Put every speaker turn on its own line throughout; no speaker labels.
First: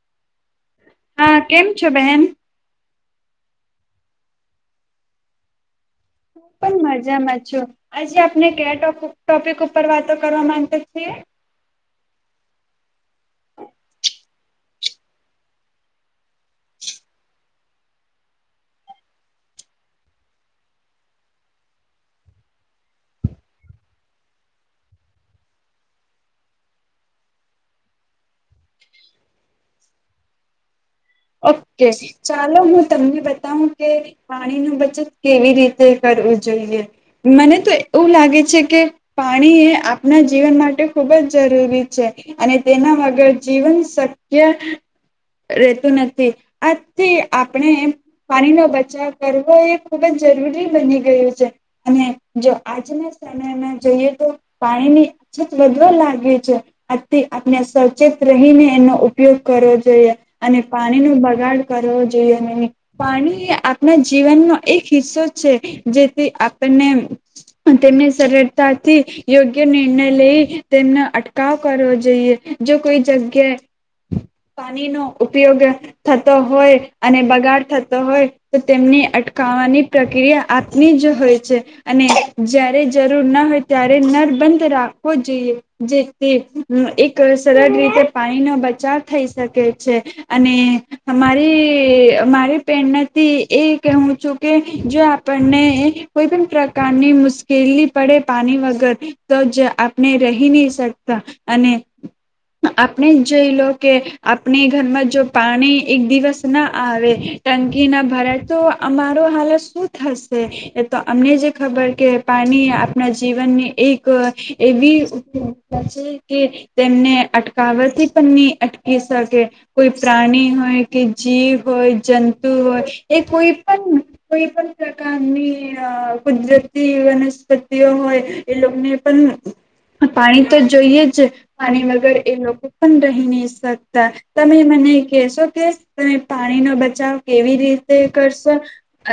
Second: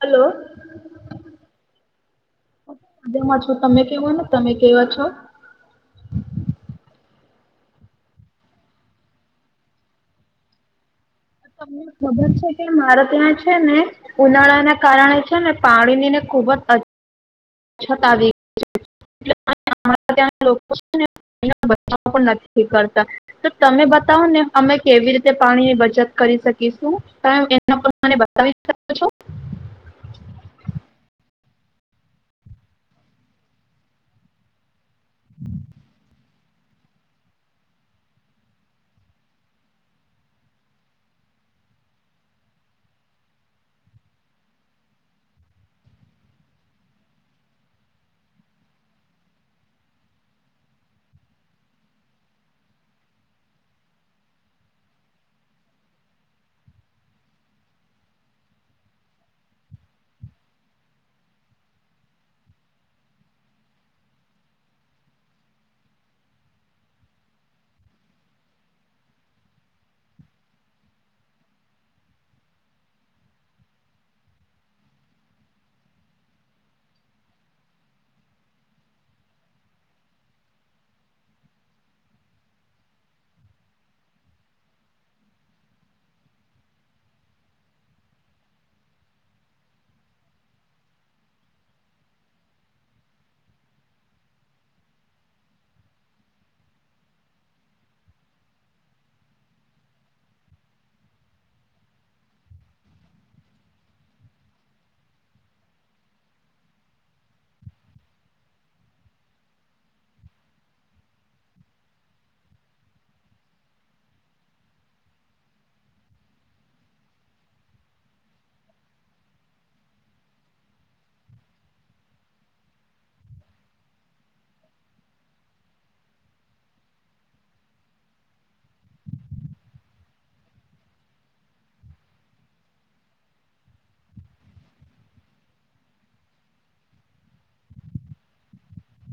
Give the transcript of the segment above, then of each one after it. Hello.
હા કેમ છો બેહેન.
બધમાં છું તમે કેવું ને તમે કેવા છો.
હું પણ મજામાં છું આજે આપને કયા ટોપિક ઉપર વાતો કરવા માંગે છએ.
તમને ખબર છે કે મારે ત્યાં છે ને ઉનાળાના કારણે છે ને પાણી ની ને ખુબ જ. અછત આવી ગ ત્યાં નથી કરતા તો તમે બતાવોને અમે કેવી રીતે પાણીની બચત કરી શકીશું એ બતાવીકો છો.
ઓકે ચાલો હું તમને બતાવું કે પાણી ન બચત. કેવી રીતે કરવું. જોઈએ મને તો એવું લાગે છે કે પાણી એ આપણા જીવન માટે ખુબ જ જરૂરી છે અને તેના વગર જીવન શક્ય રહેતું નથી. આજથી આપણે પાણીનોો બચાવ કરવો એ ખુબ જ જરૂરી બની ગયું છે અને જો આજના સમયમાં જઈએ તો પાણીની અછત વધવા લાગી છે આજથી આપણે સચેત રહીને એનો ઉપયોગ કરવો જોઈએ અને પાણી ન બગાડ કરવો જોઈએ નહીં પાણી એ આપણા જીવનનો એક હિસ્સો છે જેથી આપણને તેમની સરળતાથી યોગ્ય નિર્ણય લઈ તેમનો અટકાવ કરવો જોઈએ જો કોઈ જગ્યાએ પાણીનો ઉપયોગ થતો હોય અને બગાડ થતો હોય તો તેમને અટકાવવાની પ્રક્રિયા આપની જ હોય છે અને જારે જરૂર ના હોય ત્યારે નરબંધ રાખવો જોઈએ જેથી એક સરળ રીતે પાણીનોો બચાવ થઈ શકે છે. અને અમારી મામારી પ્રેરણાથી એ કવું છું કે જો આપણને કોઈ પણ પ્રકારની મુશ્કેલી પડે પાણી વગર તો જ આપણે રહી નહી શકતા અને આપણે જ જઈ લો કે આપણી ઘરમાં જો પાણી એક દિવસ ના આવે ટંકી ના ભરાય તો અમારો હાલત શું થશે એ તો અમને જે ખબર કે પાણી આપણા જીવનની એક અ એવી ઉપભોક્તા છે કે તેમને અટકાવાથી પણ ની અટકી શકે. કોઈ પ્રાણી હોય કે જીવ હોય, જંતુ હોય એ કોઈ પણ કોઈ પણ પ્રકારની અ કુદરતી વનસ્પતિઓ હોય એ લોકોને પણ પાણી તો જોઈએ જ. પાણી વગર એ લોકો પણ રહી નહી શકતા. તમે મને કહેશો કે તમે પાણીનો બચાવ કેવી રીતે કરશો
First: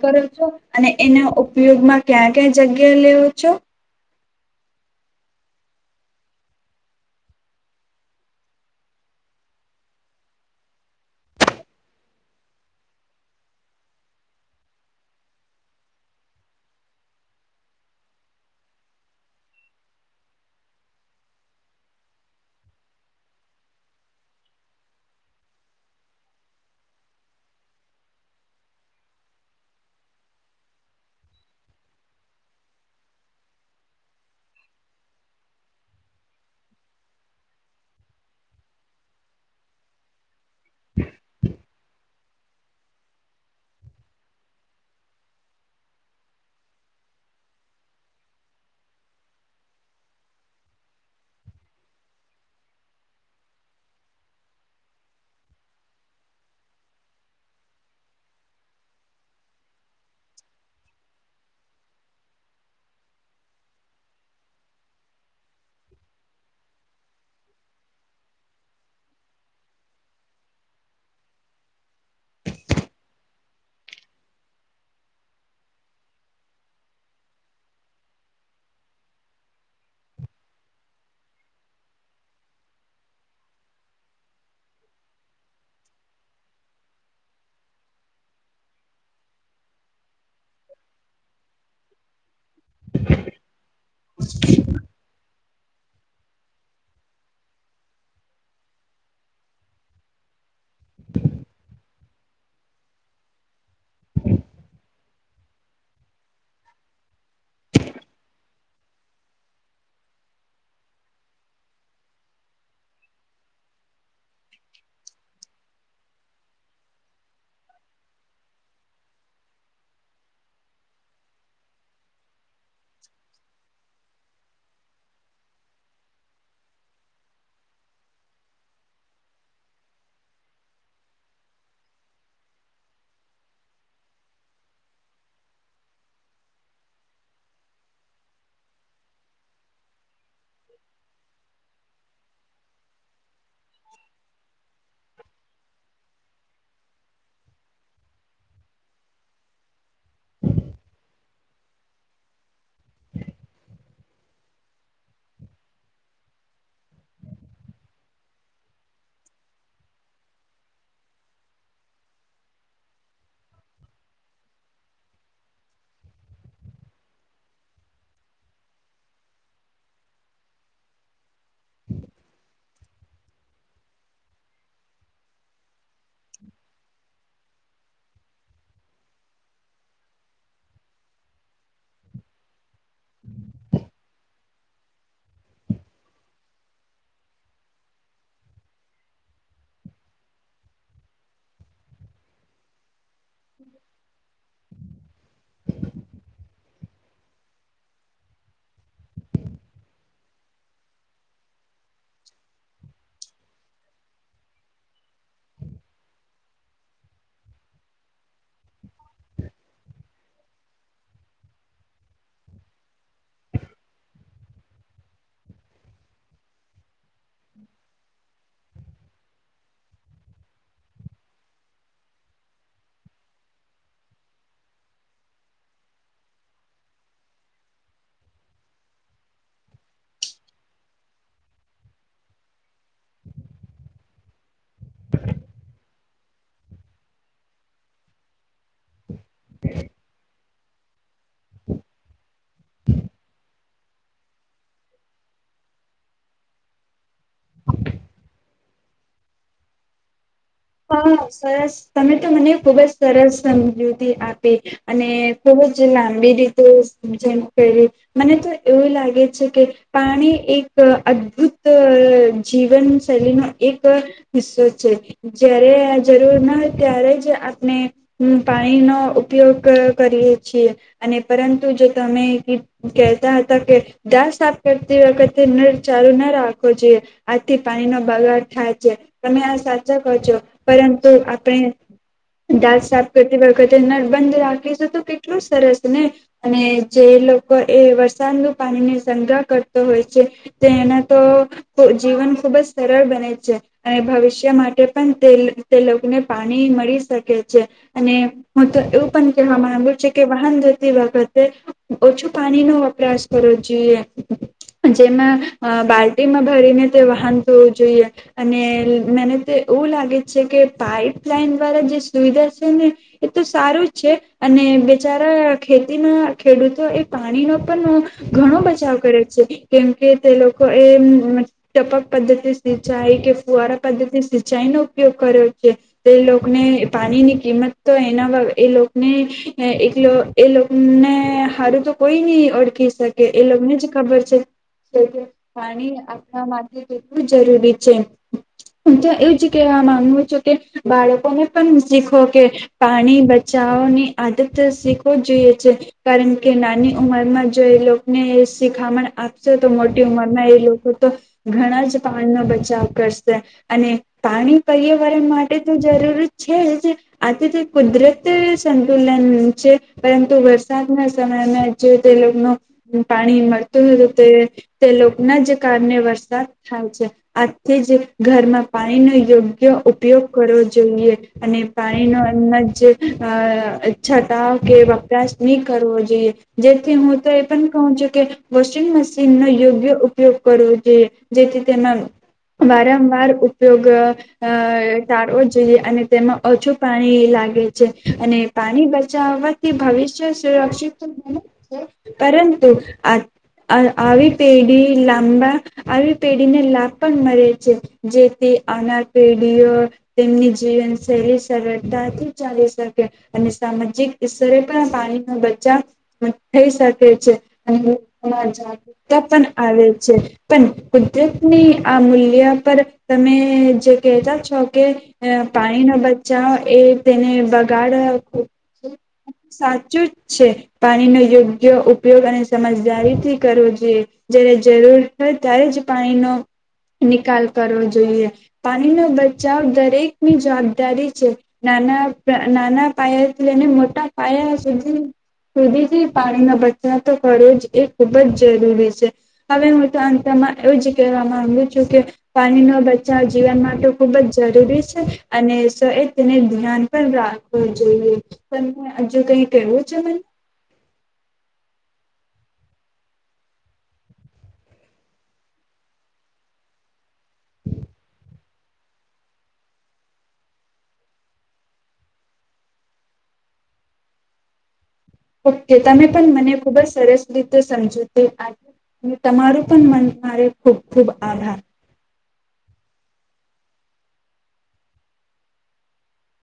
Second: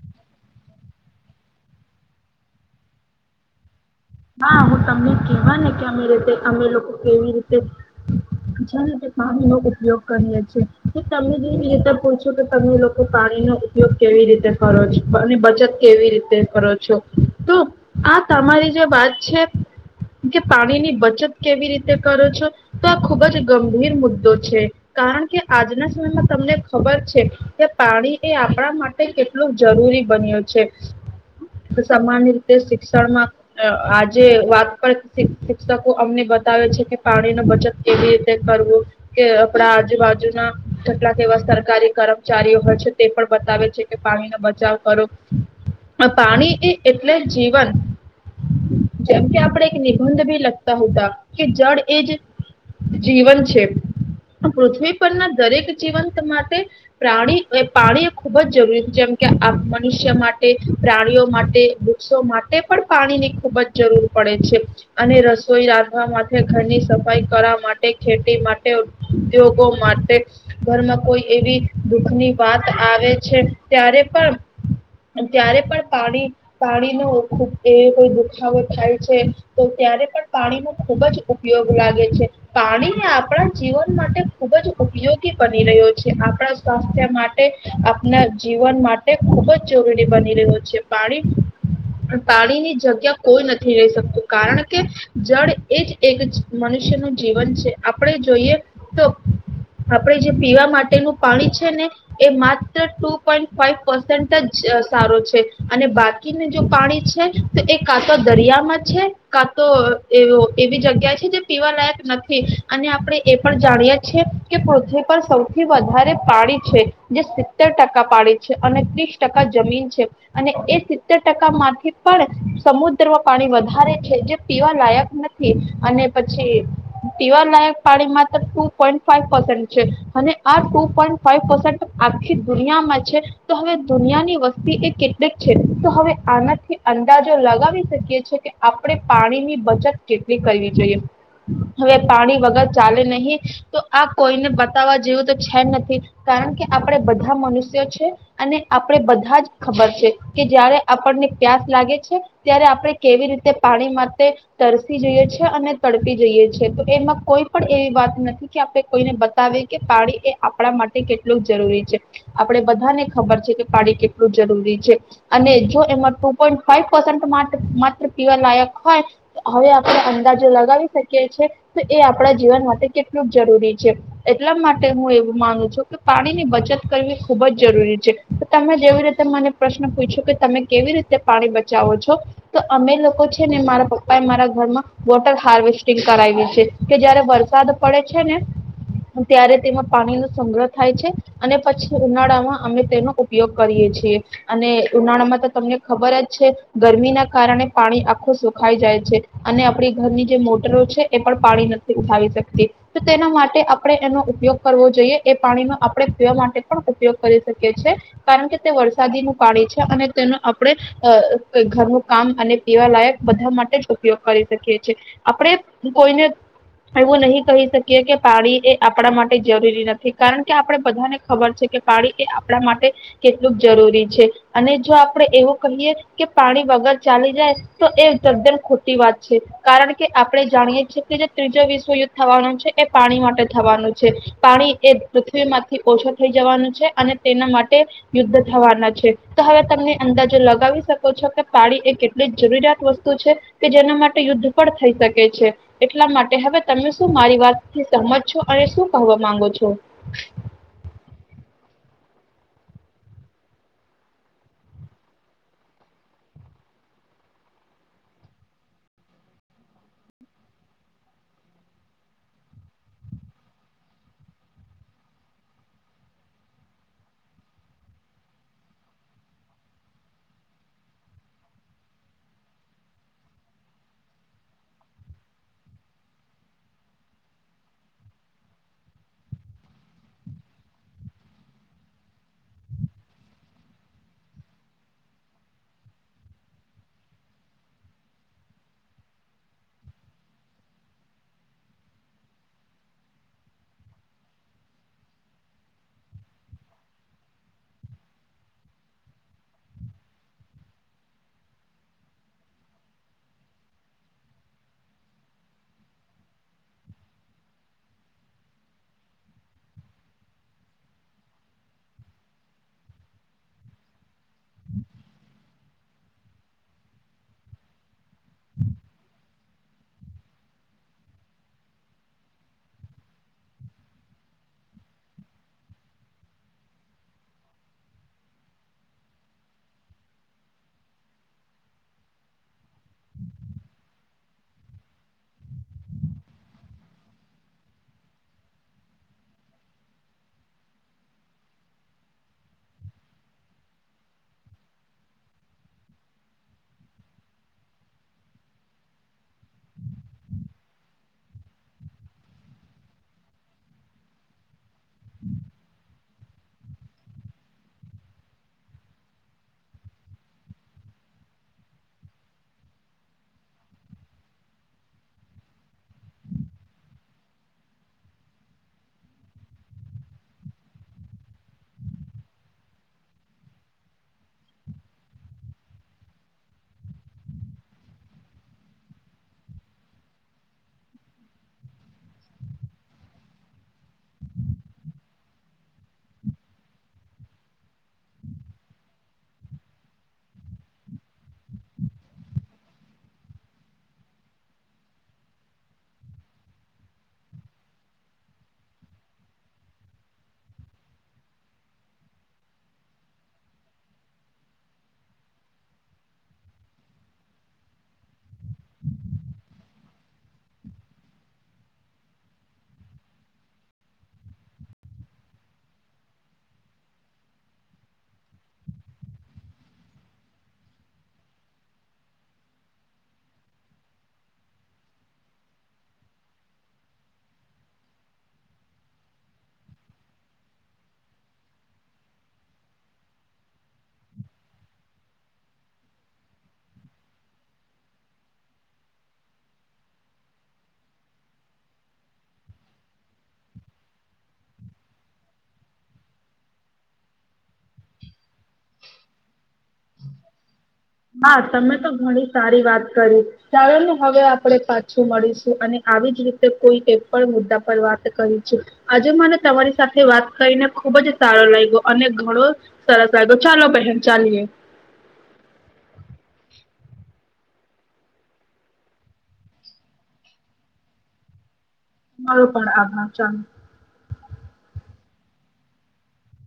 કરો છો? અને એનો ઉપયોગમાં ક્યાં ક્યા જગ્યા લેવો છો?
હા, હું તમને કેવા ને કે અમે રીતે અમે લોકો કેવી રીતે રીતે પાણીનો ઉપયોગ કરીએ છીએ કે તમે જેવી રીતે પૂછો કે તમે લોકો પાણીનો ઉપયોગ કેવી રીતે કરો છો અને બચત કેવી રીતે કરો છો તો આ તમારી જે વાત છે કે પાણીની બચત કેવી રીતે કરો છો તો આ ખુબ જ ગંભીર મુદ્દો છે કારણ કે આજના સમયમાં તમને ખબર છે કે પાણી એ આપણા માટે કેટલું જરૂરી બન્યું છે. સામાન્ય રીતે શિક્ષણમાં અ આજે વાત પર શિક્ષકો અમને બતાવે છે કે પાણી નું બચત કેવી રીતે કરવું કે આપણા આજુબાજુના કેટલાક એવા સરકારી કર્મચારીઓ હોય છે તે પણ બતાવે છે કે પાણીનો બચાવ કરો. પાણી એ એટલે જીવન. જેમ કે આપણે એક નિબંધ ભી લખતા હતા કે જળ એ જ જીવન છે પૃથ્વી પરના દરેક જીવંત માટે પ્રાણી એ પાણી ખૂબ જ જરૂરી જેમકે મનુષ્ય માટે, પ્રાણીઓ માટે, વૃક્ષો માટે પણ પાણી ની ખૂબ જ જરૂર પડે છે અને રસોઈ રાંધવા માટે, ઘરની સફાઈ કરવા માટે, ખેતી માટે, ઉદ્યોગો માટે ઘરમાં કોઈ એવી દુખની વાત આવે છે ત્યારે પણ ત્યારે પણ પાણી પાણીનું ખૂબ એ કોઈ દુખાવો થાય છે તો ત્યારે પણ પાણીનો ખૂબ જ ઉપયોગ લાગે છે. પાણી આપણા જીવન માટે ખૂબ જ ઉપયોગી બની રહ્યો છે આપણા સ્વાસ્થ્ય માટે આપણા જીવન માટે ખૂબ જ જરૂરી બની રહ્યો છે. પાણી પાણી ની જગ્યા કોઈ નથી રહી શકતું કારણ કે જળ એ જ એક મનુષ્યનું જીવન છે આપણે જોઈએ તો આપણે જે પીવા માટેનું પાણી છે ને એ માત્ર ટુ પોઈન્ટ ફાઈવ પસેન્ટ જ સારો છે અને બાકીને જો પાણી છ એ કા તો દરિયામાં છે કા તો એ એવી જગ્યા છે જે પીવા લાયક નથી અને આપણે એ પણ જાણીએ છીએ કે પૃથ્વી પર સૌથી વધારે પાડી છે જે સિત્તેર ટકા પાડી છે અને ત્રીસ ટકા જમીન છે અને એ સિત્તેર ટકા માંથી પણ સમુદ્ર પાણી વધારે છે જે પીવા લાયક નથી અને પછી પીવા લાયક પાણી માત્ર ટુ પોઈન્ટ ફાઈવ પર્સન્ટ છે અને આ ટુ પોઈન્ટ ફાઈવ પસન્ટ આખી દુનિયામાં છે. તો હવે દુનિયાની વસ્તી એ કેટલીક છે તો હવે આનાથી અંદાજો લગાવી શકીએ છીએ કે આપણે પાણીની બચત કેટલી કરવી જોઈએ. હવે પાણી વગર ચાલે નહીં તો આ કોઈને બતાવવા જેવું તો છે જ નથી કારણ કે આપણે બધા મનુષ્યો છે અને આપણે બધા જ ખબર છે કે જયારે આપણને પ્યાસ લાગે છે ત્યારે આપણે કેવી રીતે પાણી માટે તરસી જઈએ છે અને તડપી જઈએ છે તો એમાં કોઈ પણ એ વાત નથી કે આપણે કોઈને બતાવી કે પાણી એ આપણા માટે કેટલું જરૂરી છે. આપડે બધાને ખબર છે કે પાણી કેટલું જરૂરી છે અને જો એમાં ટ પોઇન્ટ ફાઈવ પ માત્ર પીવા લાયક હોય તો હવે આપણે અંદાજો લગાવી શકીએ છે તો એ આપણા જીવન માટે કેટલું જરૂરી છે. એટલા માટે હું એવું માનું છું કે પાણી ની બચત કરવી ખુબ જ જરૂરી છે તમે જેવી રીતે મને પ્રશ્ન પૂછો કે તમે કેવી રીત પાણી બચાવો છો તો અમે લોકો છે ને મારા પપ્પા એ મારા ઘરમાં વોટર હાર્વેસ્ટિંગ કરાયવુ છે કે જયારે વરસાદ પડે છે ને ત્યારે તેમાં પાણી નો સંગ્રહ થાય છે અને પછી ઉનાળામાં અમે તેનો ઉ ઉપયોગ કરીએ છીએ. અને ઉનાળામાં તો તમને ખબર જ છે. ગરમી ના કારણે પાણી આખું સુખાઈ જાય છે અને આપણી ઘરની જે મોટરો છે એ પણ પાણી નથી ઉઠાવી શકતી તો તેના માટે આપણે એનો ઉપયોગ કરવો જોઈએ એ પાણીનો આપણે પીવા માટે પણ ઉપયોગ કરી શકીએ છીએ કારણ કે તે વરસાદીનું પાણી છે અને તેનો આપડે અ ઘરનું કામ અને પીવા લાયક બધા માટે જ ઉપયોગ કરી શકીએ છે. આપણે કોઈને એવું નહી કહી શકીએ કે પાડી એ આપણા માટે જરૂરી નથી કારણ કે આપણે બધાને ખબર છે કે પાણી એ આપણા માટે કેટલુંક જરૂરી છે. અને જો આપણે એવું કહીએ કે પાણી વગર ચાલી જાય તો એ તદ્દન ખોટી વાત છે કારણ કે આપણે જાણીએ છી કે જે ત્રીજો વિશ્વયુદ્ધ થવાનું છે એ પાણી માટે થવાનું છે. પાણી એ પૃથ્વી માંથી ઓછો થઈ જવાનું છે અને તેના માટે યુદ્ધ થવાના છે. તો હવે તમને અંદર લગાવી શકો છો કે પાણી એ કેટલી જરૂરિયાત વસ્તુ છે કે જેના માટે યુદ્ધ પણ થઈ શકે છે. એટલા માટે હવે તમે સુ હુ મારી વાતથી સમજ છો. અને શું કહવા માંગો છો?
હા સરસ તમે તો મને ખુબ જ સરસ સમજૂતી આપી અને ખુબ જ લાંબી રીતે જેમ કરી મને તો એવું લાગે છે કે પાણી એક અદ્ભુત જીવન શૈલીનો એક હિસ્સો છે. જયારે આ જરૂર ના ત્યારે જ આપણે પાણીનો ઉપયોગ ક ક કરીએ છીએ અને પરંતુ જો તમે કહેતા હતા કે દાત સાફ કરતી વખતે નળ ચાલુ ના રાખો જોઈએ આથી પાણીનો બગાડ થાય છે. તમે આ સા ચ કહો છો પરંતુ આપણે દાંત સાફ કરતી વખતે નળ બંધ રાખીશું તો કેટલું સરસ ને અને જે લોકો એ વરસાદનું પાણીને સંગ્રહ કરતો હોય છે તે એના તો જીવન ખુબ જ સરળ બને છે. અને ભવિષ્ય માટે પણ તે તે લોકોને પાણી મળી શકે છે. અને હું તો એવું પણ કહેવા માંગુ છુ કે વાહન ધોતી વખતે ઓછું પાણી નો વપરાશ કરવો જોઈએ જેમાં બાલ્ટીમાં ભરીને તે વાહન ધોવું જોઈએ. અને મેને એવું લાગે છે કે પાઈપ લાઈન દ્વારા જે સુવિધા છે ને એ તો સારું જ છે અને બેિચારા ખેતીમાં ખેડૂતો એ પાણીનો પણ ઘણો બચાવ કરે છે. કેમ કે તે લોકો એ ટપક પદ્ધતિ સિંચાઈ કે ફુવારા પદ્ધતિ સી- ચાઈ નો ઉપયોગ કર્યો છે તો એ લોકોને પાણીની કિંમત તો એના એ લોકોને એ લોકોને હારું તો કોઈ નહી ઓળખી શકે એ લોકોને જ ખબર છે પાણી આપણા માટે કેટલું જરૂરી છે. તો એ ચ કવા માંગુ છું કે બાળકોને પણ શીખો કે પાણી બચાવવાની આદત શીખવું જોઈએ છે કારણ કે નાની ઉંમરમાં જો એ લોકોને શીખામણ આપશે તો મોટી ઉંમરમાં એ લોકો તો ઘણા જ પાણીનો બચાવ કરશે. અને પાણી પર્યાવરણ માટે તો જરૂરી છે જ આથીથી કુદરત સંતુલન છે પરંતુ વરસાદના સમયમાં જે તે લોકોનું પાણી મળતું હતું તે તે લોકોના જ કારણે વરસાદ થાય છે. આજથી જ ઘરમાં પાણીનો યોગ્ય ઉપયોગ કરવો જોઈએ. અને પાણીનો એમ જ અ છટાવ કે વપરાશ નહી કરવો જોઈએ જેથી હું તો એ પણ કહું છું કે વોશિંગ મશીન નો યોગ્ય ઉપયોગ કરવો જોઈએ જેથી તેમાં વારંવાર ઉ પયોગ અ સારવો જોઈએ અને તેમાં ઓછું પાણી લાગે છે અને પાણી બચાવવાથી ભવિષ્ય સુરક્ષિત બને છે. પરંતુ આવી પેઢી લાંબા આવી પેઢીને લાભ પણ મળે છે જે તે આનાર પેઢીઓ તેમની જીવનશૈલી સરળતાથી ચાલી શકે અને સામાજિક સ્ઈતરે પણ પાણી ન બચાવ થઈ શકે છે અને જાગૃતતા પણ આવે છે. પણ કુદરતની આ મૂલ્ય પર તમે જે કહેતા છો કે પાણીનો બચાવ એ તેને બગાડ સાચું જ છે પાણીનો યોગ્ય ઉપયોગ અને સમજદારીથી કરવો જોઈએ. જયારે જરૂર હોય ત્યારે જ પાણીનો નિકાલ કરવો જોઈ. જોઈએ પાણીનો બચાવ દરેકની જવાબદારી છે નાના નાના પાયાથી લઈને મોટા પાયા સુધી સુધીથી પાણીનો બચાવ તો કરો જ એ ખુબ જ જરૂરી છે. હવે હું તો અંતમાં એવું જ કહેવા માંગુ છું કે પાણીનો બચાવ જીવન માટે ખુબ જ જરૂરી છે અને સ એ તેને ધ્યાન પણ રાખવુ જોઈએ તને હજુ કઈ કેવું છે મને.
હા તમે તો ઘણી સારી વાત કરી ચાલોને હવે આપણે પાછું મળીશું અને આવી જ રીતે કોઈ એક પણ મુદ્દા પર વાત કરીશું આજે મને તમારી સાથે વાત કરીને ખુબ જ સારો લાગ્યો અને ઘણો સરસ લાયગો ચાલો બહેન ચાલીએ.
ઓકે તમે પણ મને ખુબ જ સરસ રીતે સમજૂતી આપ્યું તમારું પણ મન મારે ખૂબ ખૂબ આભાર.
તમારો પણ આભાર ચાલુ.